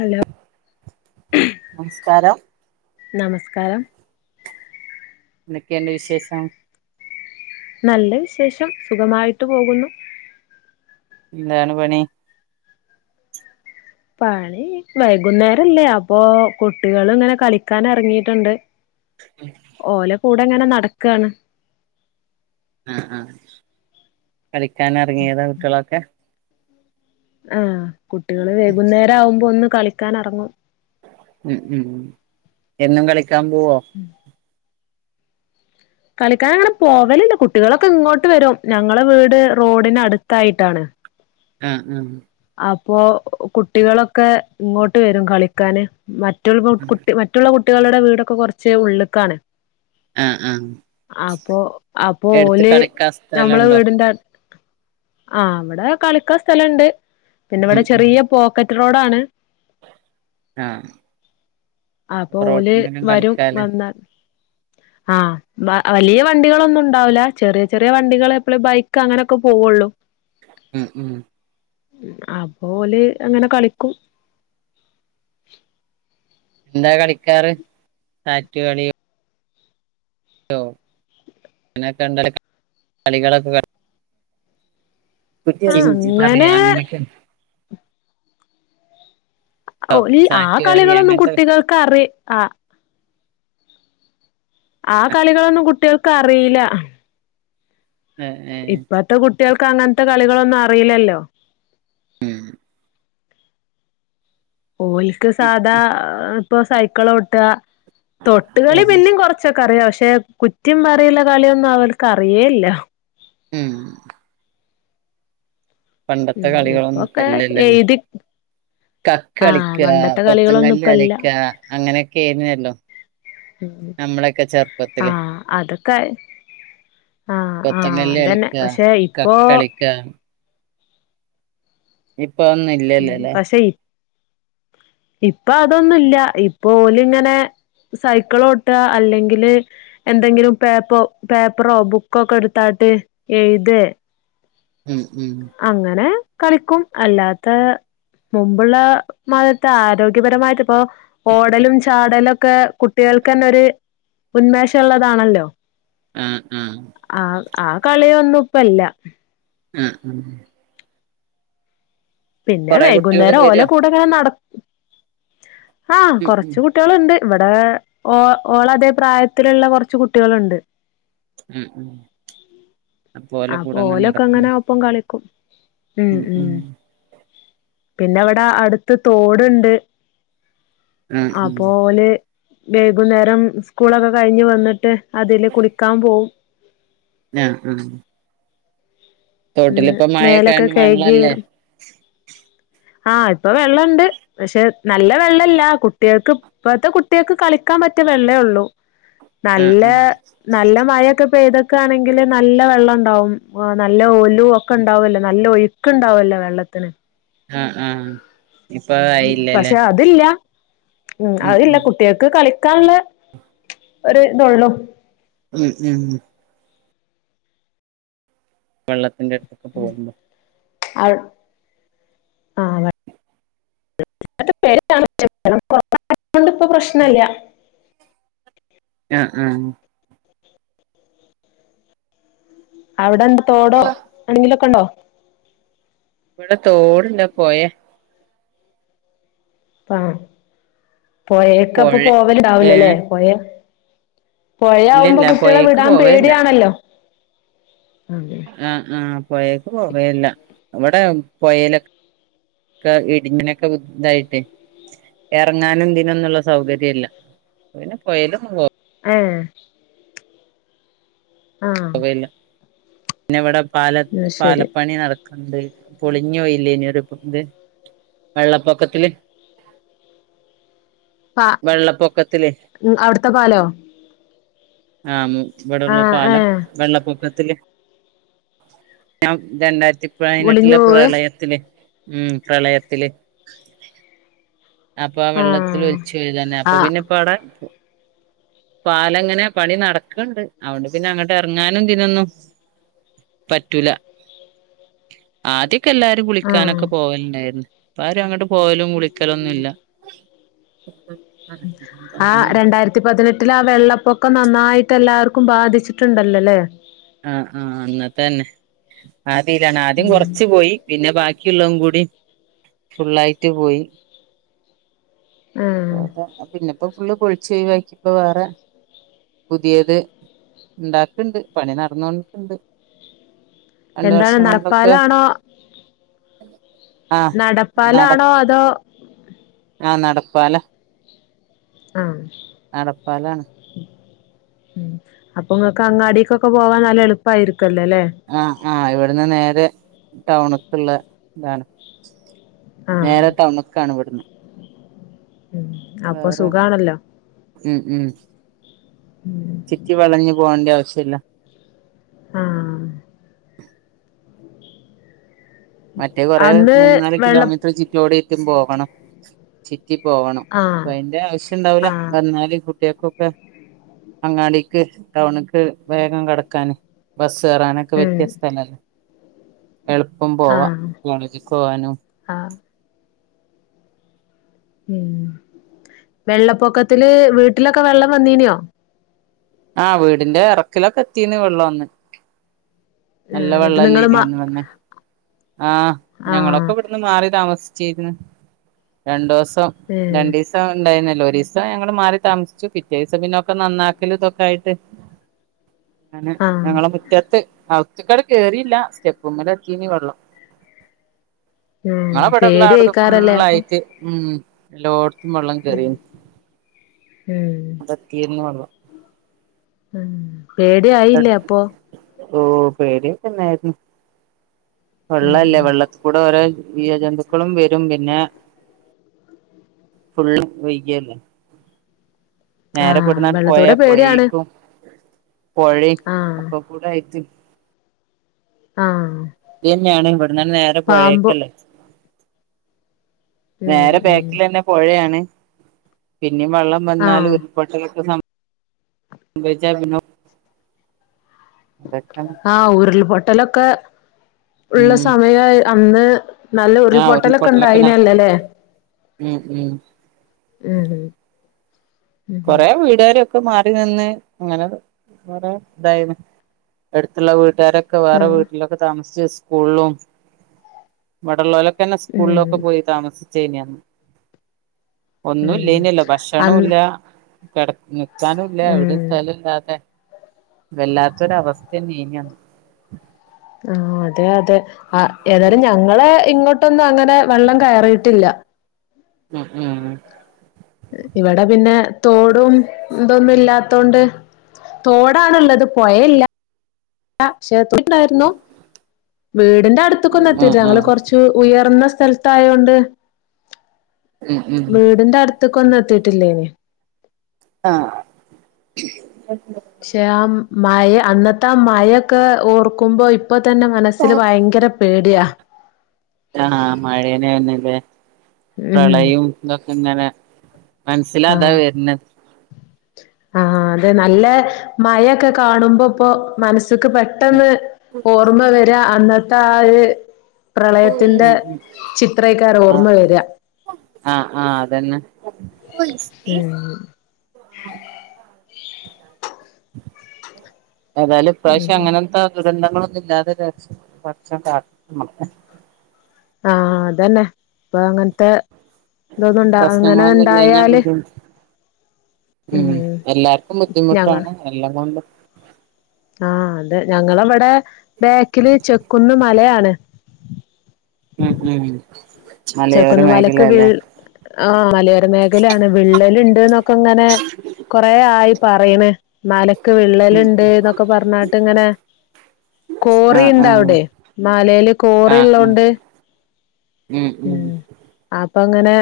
Hello നമസ്കാരം നമസ്കാരം എന്തൊക്കെയൊണ്ട് വിശേഷം? നല്ല വിശേഷം സുഖമായിട്ട് പോകുന്നു. എന്താണ് പണി പണി വൈകുന്നേരല്ലേ അപ്പൊ കുട്ടികള് ഇങ്ങനെ കളിക്കാനെറങ്ങീട്ട്ണ്ട് ഓലെ ക കൂടെങ്ങനെ നടക്കാണ്. ങാ ങാ കളിക്കാൻ ഇറങ്ങിയതാ കുട്ടികളൊക്കെ? ആഹ് കുട്ടികള് വൈകുന്നേരം ആകുമ്പോ ഒന്ന് കളിക്കാനെറങ്ങും ഉം ഉം ഉ എന്നും കളി കളിക്കാൻ പോവു കളിക്കാൻ അങ്ങനെ പോവലുണ്ട് കുട്ടികളൊക്കെ ഇങ്ങോട്ട് വരും ഞങ്ങളെ വീട് റോഡിന് അടുത്തായിട്ടാണ് ആ ആ അപ്പോ കുട്ടികളൊക്കെ ഇങ്ങോട്ട് വരും കളിക്കാന് മ മറ്റ് ആഹ് കുട്ടി മറ്റുള്ള കുട്ട കുട്ടികളുടെ വീടൊക്കെ കുറച്ച് ഉള്ള്ക്കാണ് ആഹ് ആഹ് അപ്പൊ അപ്പൊ എടുത്ത് ഓല് കളിക്കാൻ നമ്മളെ സ്ഥലണ്ടോ വീടിന്റെ അ ആ അവിടെ കളിക്കാ സ്ഥലുണ്ട് പിന്നെ ഉം ഇവിടെ ഉം ചെറിയ പോക്കറ്റ് റോഡണ് ആഹ് അപ്പൊ ഓല് റോട്ട്മ്മലും വരും കളിക്കാലോ വന്നാ ആ വ വലിയ വണ്ടികളൊന്നും ഉണ്ടാവില്ല ചെറിയ ചെറിയ വണ്ടികൾ എപ്പൾ ബൈക്ക് അങ്ങനൊക്കെ പോവുള്ളു ഉം ഉം അപ്പോല് അങ്ങനെ കളിക്കും എന്താ കളിക്കാറ് സാറ്റ് കളിയോ അനെ കണ്ടല് കളികളൊക്കെ ക ആഹ് [unintelligible] അങ്ങനെ പറയാ അങ്ങനെയൊക്കെ ഓ ഉണ്ടോ ഇ ആ സാറ്റ് കളി കളികളൊന്നും അങ്ങനത്തെ കുട്ടികൾക്ക് അറി ആ ആ കളികളൊന്നും കുട്ടികൾക്ക് അറിയില ഏഹ് ഏഹ് കുട്ടികൾക്ക് അങ്ങനത്തെ കളികളൊന്നും അറിയില്ലല്ലോ ഓയിൽക്ക് സാധാ ഏഹ് ഇപ്പൊ സൈക്കിളോട്ടാ തൊട്ടുകളി ഉം പിന്നെയും കുറച്ചൊക്കെ അറിയാ പക്ഷേ പക്ഷെ കുറ്റി പറയുള്ള കളിയൊന്നും അവർക്ക് അറിയേയില്ല ഉം പണ്ടത്തെ ഉം കളികളൊന്നും ഇപ്പൊക്കെ ഇപ്പല്ലല്ലോ എഴുതി കക്ക്‌ ആഹ് കളിക്ക പണ്ടത്തെ കളികളൊന്നും കൊത്തങ്കല്ല് ഇപ്പല്ല കളിക്ക അങ്ങനെയൊക്കെ ആയിന്നല്ലോ ഉം നമ്മളൊക്കെ ചെറുപ്പത്തില് ആഹ് അതൊക്കെ ആഹ് ആഹ് കൊത്തങ്കല്ല് അതന്നെ കളിക്ക പക്ഷെ ഇപ്പോ കക്ക്‌ കളിക്ക ഉം ഇപ്പൊതന്നും ഉം ഇല്ലല്ലേല്ലേ പക്ഷെ ഇ ഇപ്പൊ അതൊന്നുവില്ല ഇപ്പോ ഓല് ഇങ്ങനെ സൈക്കിളോട്ട അല്ലെങ്കില് എന്തെങ്കിലും പേപ്പോ പേപ്പറോ ബുക്കോ ഒക്കെ എടുത്തായിട്ട് എഴുതെ ഉം ഉം അങ്ങനെ കളിക്കും അല്ലാത്ത മുമ്പുള്ളമാറിയതെ ആരോഗ്യപരമായിട്ടിപ്പോ ഓടലും ചാടലും ഒക്കെ കുട്ടികൾക്കന്നൊര് ഉന്മേഷള്ളതാണല്ലോ ആ ആ ആ ആ കളിയൊന്നും ഇപ്പല്ല ആ ആ പിന്നെ കുട്ടികള് വൈകുന്നേരം വരോ ഓൾടെ കൂടെങ്ങനെ നടക് ആഹ് ഉം ഉം കൊറച്ച് കുട്ടികള്ണ്ട് ഇവിടെ ഓ ഓളതേ പ്രായത്തിലുള്ള കൊറച്ച് കുട്ടികളുണ്ട് ഉം ഉം അപ്പോ ഓലെ അപ്പൊ കൂടങ്ങ് നടക്കും ഓലൊക്കങ്ങനാ ഒപ്പം കളി [inaudible] ഉം ഉം പിന്നവിട അടുത്ത് തോട്ണ്ട് ആഹ് ഉം അപോലെ വൈകുന്നേരം സ്കൂളൊക്കെ കഴിഞ് വന്നിട്ട് അതില് കുളിക്കാൻ പോകും ആഹ് ആഹ് ഇന്ന് മേലൊക്കെ തോട്ടിലിപ്പമഴെക്കായോണ്ട് കഴുകി വള്ളാല്ലേ വരും ആഹ് ഇപ്പൊ വെള്ളണ്ട് പക്ഷെ നല്ല വെള്ളല്ല കുട്ടികൾക്ക് ഇപ്പത്തെ കുട്ടികൾക്ക് കളിക്കാൻ പറ്റിയ വെള്ളേ ഒള്ളു ആഹ് നല്ല ആഹ് നല്ല മഴ പെയ്തക്കാണെങ്കില് നല്ല വെള്ളം ഒണ്ടാവും ആഹ് നല്ല ഒലുവൊക്കെ ണ്ടാവല്ലോ നല്ല ഒഴുക്ക് ഇണ്ടാവല്ലോ വെള്ളത്തിന് ആഹ് ആഹ് ഇപ്പൊ ഉം ആയില്ലല്ലേ പക്ഷെ അതില്ല ഉം അതില്ല കുട്ടികക്ക് കളി കളിക്കാനുള്ള ഒരു ഇതൊള്ളൂ ഉം ഉം വെള്ളത്തിൽ അതിന്റെ അടുത്തൊക്കെ പോകുമ്പോ അത് ആഹ് [unintelligible] അത് കൊണ്ടിപ്പോ പ്രശ്നല്ല ആഹ് ആഹ് അവിടെന്ത തോടോ എന്തെങ്കിലൊക്കൊണ്ടോ ഇവിട തോടില്ല പോയ പാ പൊഴേക്ക് അപ്പൊ പൊഴെ പോവലുണ്ടാവ്‌ല ലെ ഏഹ് പൊഴേ പൊഴയാവുമ്പോ ഇല്ലല്ല കുട്ടിയാളെ പൊയേക്ക് വിടാൻ പേടിയാണല്ലോ അതെ ആ ആ പൊയേക്ക് പോവേയില്ല അവ്ടെ പൊഴേലൊ ക്കെ വ്ത് ഇതായിട്ട് എറങ്ങാനും ഇതിന്നൊന്നുള്ള സൗകര്യയില്ല അപ്പ പിന്നെ പൊയേലൊന്നും പോ ഏ ആ പോവേല്ല പിന്നെ ഇവടെ പാല പാലപ്പണി നട പണ്ട് പൊളിഞ്ഞോയില്ലേയിനൊ ഒര് ഇത് വെള്ളപ്പൊക്കത്തില് പാ വെള്ളപ്പൊക്കത്തില് അയുട്ത്തെ പാലോ ആ മു ഇബടെ ഉള്ള ആഹ് പാലം ഏഹ് പൊക്കത്തില് ഞാം രണ്ടായിര് ത്തി ഒലിഞ്ഞു പയിനെട്ടിലെ പോവേ പ്രളയത്തില് ഉം പ്രളയത്തില് അപ്പൊ ആ വെള്ളത്തിൽ ആഹ് ഒൽച്ചേയ്താണ് അപ്പൊ ആഹ് പിന്നെ ഇപ്പം അയുടെ പാലം ഇങ്ങനെ പണി നട്ക്ക്ണ്ട് അയോണ്ട് പിന്നെ അങ്ങട്ട് എറങ്ങാനും ഇതിനൊന്നും പറ്റൂല ആദ്യ ക്ക് എല്ലാരും ആഹ് കുളിക്കാനൊക്കെ പോവൽ ഇണ്ടായിര്ന്ന് ഇപ്പാരും അങ്ങട്ട് പോവലും കുളിക്കലും ഒ ഒന്നുല്ല ആ രണ്ടായിരത്തി പതിനെട്ടിൽ ആ വെള്ളപ്പൊക്കം നന്നായിട്ട് എല്ലാർ ക്കും ബാധിച്ചിട്ട് ഇണ്ടല്ലോലെ ആ ആ അന്നത്തെയെന്നെ ആതിലാണ് ആദ്യം ഉം കൊർച്ച് പോയി പിന്നെ ബാക്കി ള്ളെയ് കൂടി ഫുള്ളായിട്ട് പോയി ആഹ് അതാ പിന്നെ ഇപ്പം ഫുള്ള് പൊളിച്ച് ഒഴുവാക്കിയിപ്പോ വേറെ പുതെത് ഇണ്ടാക്ക്ണ്ട് പണി നടന്നോണ്ട്ക്ക്ണ്ട് രണ്ട് എന്താണ് വർഷം കൊണ്ടൊക്കെ നടപ്പാലാണോ ആഹ് നടപ്പാലാണോ അതോ ആ നടപ്പാലാ ആഹ് നടപ്പാലാണ് ഉം അപ്പൊ നിങ്ങക്ക് അങ്ങാടിക്കൊക്കെ പോവാൻ നല്ല എളുപ്പാരിക്കും ആഹ് ആഹ് ഇവിടുന്ന് നേരെ ടൗണുക്കുള്ള ഇതാണ് നേരെ ആഹ് ടൌൺക്കാണ് ഇവട്ന്ന് ഉം അപ്പൊ വേറെ സുഖാണല്ലോ ഉം ചിറ്റി വളഞ്ഞു പോകണ്ട ആവശ്യല്ല ആഹ് മറ്റേ കുറെേ അന്ന് മൂന്നാല് വെള്ള കിലോമീറ്റർ ചിറ്റോടി ക്കും പോകണം ചി റ്റി പോകണം അപ്പ ആഹ് അയിന്റെ ആവശ്യംണ്ടാവൂല ആഹ് വന്നാല് കു കുട്ടിക്കൊക്കെ അങ്ങാടിക്ക് ടൗണക്ക് വേഗം കടക്കാന് ബസ് കേറാനൊക്കെ പറ്റിയ ഉം സ്ഥലാണ് എളു പോവാ ആഹ് കോളേജിക്ക്‌ പോവാനും ആഹ് ഉം വെള്ളപ്പൊക്കത്തില് വീട്ടിലൊക്കെ വെള്ളം വന്നീനോ ആഹ് വീടിന്റെ ഇറക്കിലൊക്കെ എത്തീന് വെള്ളോന്ന് ആഹ് നല്ല എന്നിട്ട് നിങ്ങള് വെള്ളല്ലേന്ന് മ അന്ന് വന്നെ ആഹ് ഞങ്ങളൊക്കെ ആഹ് ഇവിടുന്ന് മാറി താമസി ചെക്കണ് രണ്ടോസം ഏഹ് രണ്ടീസം ഉണ്ടായി ഒരു ദസം ഞങ്ങള് മാറി താമസിച്ചു പിറ്റേ ദിവസം പിന്നൊക്കെ നന്നാക്കല ഇതൊക്കെ ആയിട്ട് അങ്ങനെ ആഹ് ഞങ്ങള മുറ്റത്ത് ആൾ ഒച്ചക്കേട കേറില്ല സ്റ്റെപ്പ്മ്മേലെത്തീനി വെള്ളം ഉം ങ്ങളെ പടള്ള അവിടുത്തെ പേടിയായിക്കാരല്ലേ അപ്പൊ ഫുള്ളായിട്ട് ഉം എല്ലാ വെള്ളം ഉം കയറിയും ഉം അവ്ടെത്തീന്ന് വെള്ളം ഉം പേടി ആയില്ലേ അപ്പൊ ഓ പേടിയൊക്കെണ്ടായിരുന്നു വെള്ളല്ലേ ഉം വെള്ളത്തിൽ കൂടെ വരാര്ക്കും ഈ അ ജന്തുക്കളും വരും [unintelligible] പിന്നെ ഫുള്ള് വയ്യല്ലെ നേരെ ആഹ് ബെട്ന്നാണ്ട് പോയാ വെള്ളത്തോടെ പേടിയാണ് പൊയീക്കും പൊഴി ആഹ് ഒക്കെ കൂടെ ആയിട്ട് ആഹ് തന്ന്യാണ് ഇവട്ന്നാണ്ട് പാമ്പ് പൊഴേക്കല്ലേ ഉം വേറെ ഉം ബാക്കിലന്നെ പൊഴേയാണ് നിം വെള്ളം വന്നാൽ ആഹ് ഉരുപൊട്ടൊക്കെ സംഭ വജാ ബിനൊ ആഹ് ഉരുൾ പൊട്ടലൊക്കെ ഉള്ള ഉം സമയാ അ അന്ന് നല്ല ആ ഉരുൾപൊട്ടലൊക്കെ നട ഉണ്ടായിനല്ലലേ ഉം ഉം ഏ കൊറേ വീടാരൊ ക്കെ മാറി നിന്ന് അങ്ങനെ കൊറെ ഇതായിണ് എടുത്തുള്ള വീട്ട ട്ടാരൊക്കെ വേറെ ആഹ് വീട്ടിലൊക്കെ താമസി ജ് സ്കൂളിലും ഇവടെല്ലോല പിന്നെ ഉം സ്കൂളിലൊക്കെ പോയി താമസ ചെനി അന്ന് ഉം ഒന്നുല്ലേന്യല്ലോ അന്ന് ഭക്ഷണുല്ല കടപ് ന്ന് ക്കാനുല്ല എവിടെ ഉം സ്ഥല ല്ലാതെ വല്ലാത്തൊരവസ്ഥന്നേനി അന്ന് ആഹ് അതെ അ ട് അ ഏതാലും ഞങ്ങളെ ഇങ്ങോട്ട് ന്നും അങ്ങനെ വെള്ളം കയറിയിട്ടില്ല ഉം ഉം ഇവടെ പിന്നെ തോടും തൊന്നും ഇല്ലാത്തോണ്ട് തോടാണ് ഉള്ളത് പൊഴല്ല ല്ല ശേത്തി ണ്ടാര്ന്നു വീടിന്റെ അടുത്ത്ക്കൊന്നും എത്തിട്ടില്ല ഞങ്ങള് ഉം കൊർച്ച് ഉയർന്ന സ്ഥ സ്ഥലത്തായോണ്ട് ഉം ഉം ഉം വീടിന്റെ അടുത്ത് കൊന്നെത്തീട്ടില്ലേനി ആഹ പക്ഷെ ആ മഴ അന്നത്തെ ആ മഴൊക്കെ ഓർക്കുമ്പോ ഇപ്പോൾ തന്നെ മനസ്സിൽ ഭയങ്കര പേടിയാ ആഹ [unintelligible] മഴേനെന്നല്ലേ ഉം പ്രളയുമൊക് എങ്ങനെ മനസ്സിലതാ വരുന്നത് ആഹ അതെ നല്ല മഴൊക്കെ കാണുമ്പോ ഇപ്പോൊ മനസ് എനക് പെട്ടെന്ന് ഓർമ്മ വരാ അന്ന് താല് [unintelligible] പ്രളയത്തിന്റെ ഉം ഉം ചിത്രക്കാര ഓർമ്മ വരിക ആഹ ആഹ് അതന്നെ പോയിസ്തീസ് [inaudible] ഉം [unintelligible] ഏതാലും ഇ പ്രാവശ്യം ഉം അങ്ങനത്തെ ദുരന്തങ്ങലൊന്നും [unintelligible] [unintelligible] ആഹ അതന്നെ ഇപ്പൊ അങ്ങനത്തെ എതൊന്നുംണ്ട അങ്ങനെ പ്രശ്നങ്ങളൊന്നും ഇല്ലഞ്ഞാ ഇണ്ടായാല് ബുദ്ധിമുട്ട് ഉം എല്ലാർക്കും ബുദ്ധിമുട്ടാണ് എല്ലാം കൊണ്ടും ആഹ അത ഞങ്ങളവിടെ ബാക്കില് ചെക്ക്കു ന്ന് മലയാണ് ഉം ഉം മലയോര ചെക്കുന്ന മലക്ക് മേഖലല്ലേ വിള്ള ആ മലയോര മേഖലയാണ് വിള്ളല ഉണ്ട് എന്നൊക്കെ ഇങ്ങനെ കൊറ ആയി പറയണ് മലക്ക് വിള്ളലുണ്ട് എന്നൊക്കെ പറഞ്ഞാട്ട് ഇങ്ങനെ ആഹ് കോറിുണ്ട ആഹ് അവിടെ മലയില് കോറി ആഹ് ആഹ് ഉള്ളോണ്ട് ഉം അപ്പൊ അങ്ങനെ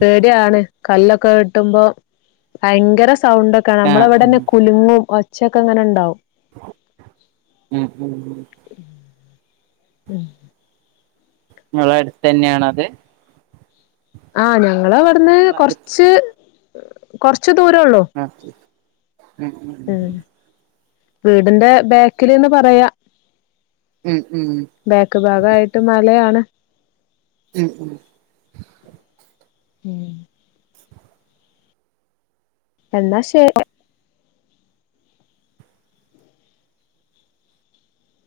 പേടിയാണ് കല്ലൊക്കെ കിട്ടുമ്പോ ഭയങ്കര സൗണ്ട ഒക്കെ ആഹ് ഉം നമ്മളവിടെന്നെ കുലുങ്ങും ഉച്ചയ്ക്കങ്ങനെ ഉണ്ടാവും ഉം ഉ [unintelligible] ഉം നിങ്ങള അടുത്ത് തന്നെയാണത് ആഹ് ഞാ ഞങ്ങളവിടുന്ന് നിങ്ങളെ അടുത്ത് കൊറച്ച് കുറച്ച് കൊറച്ച ദൂര ഉള്ളോ ആഹ് ഉം ഉം വീടിന്റെ ബാക്കില്ന്ന് പറയാ ഉം ഉം ബാക്ക് ഭാഗായിട്ട് മലയാണ് ഉം ഉം ഉം എന്നാ ശരി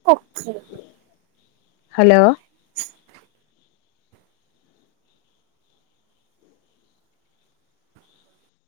കുക്കി ഹലോ [inaudible]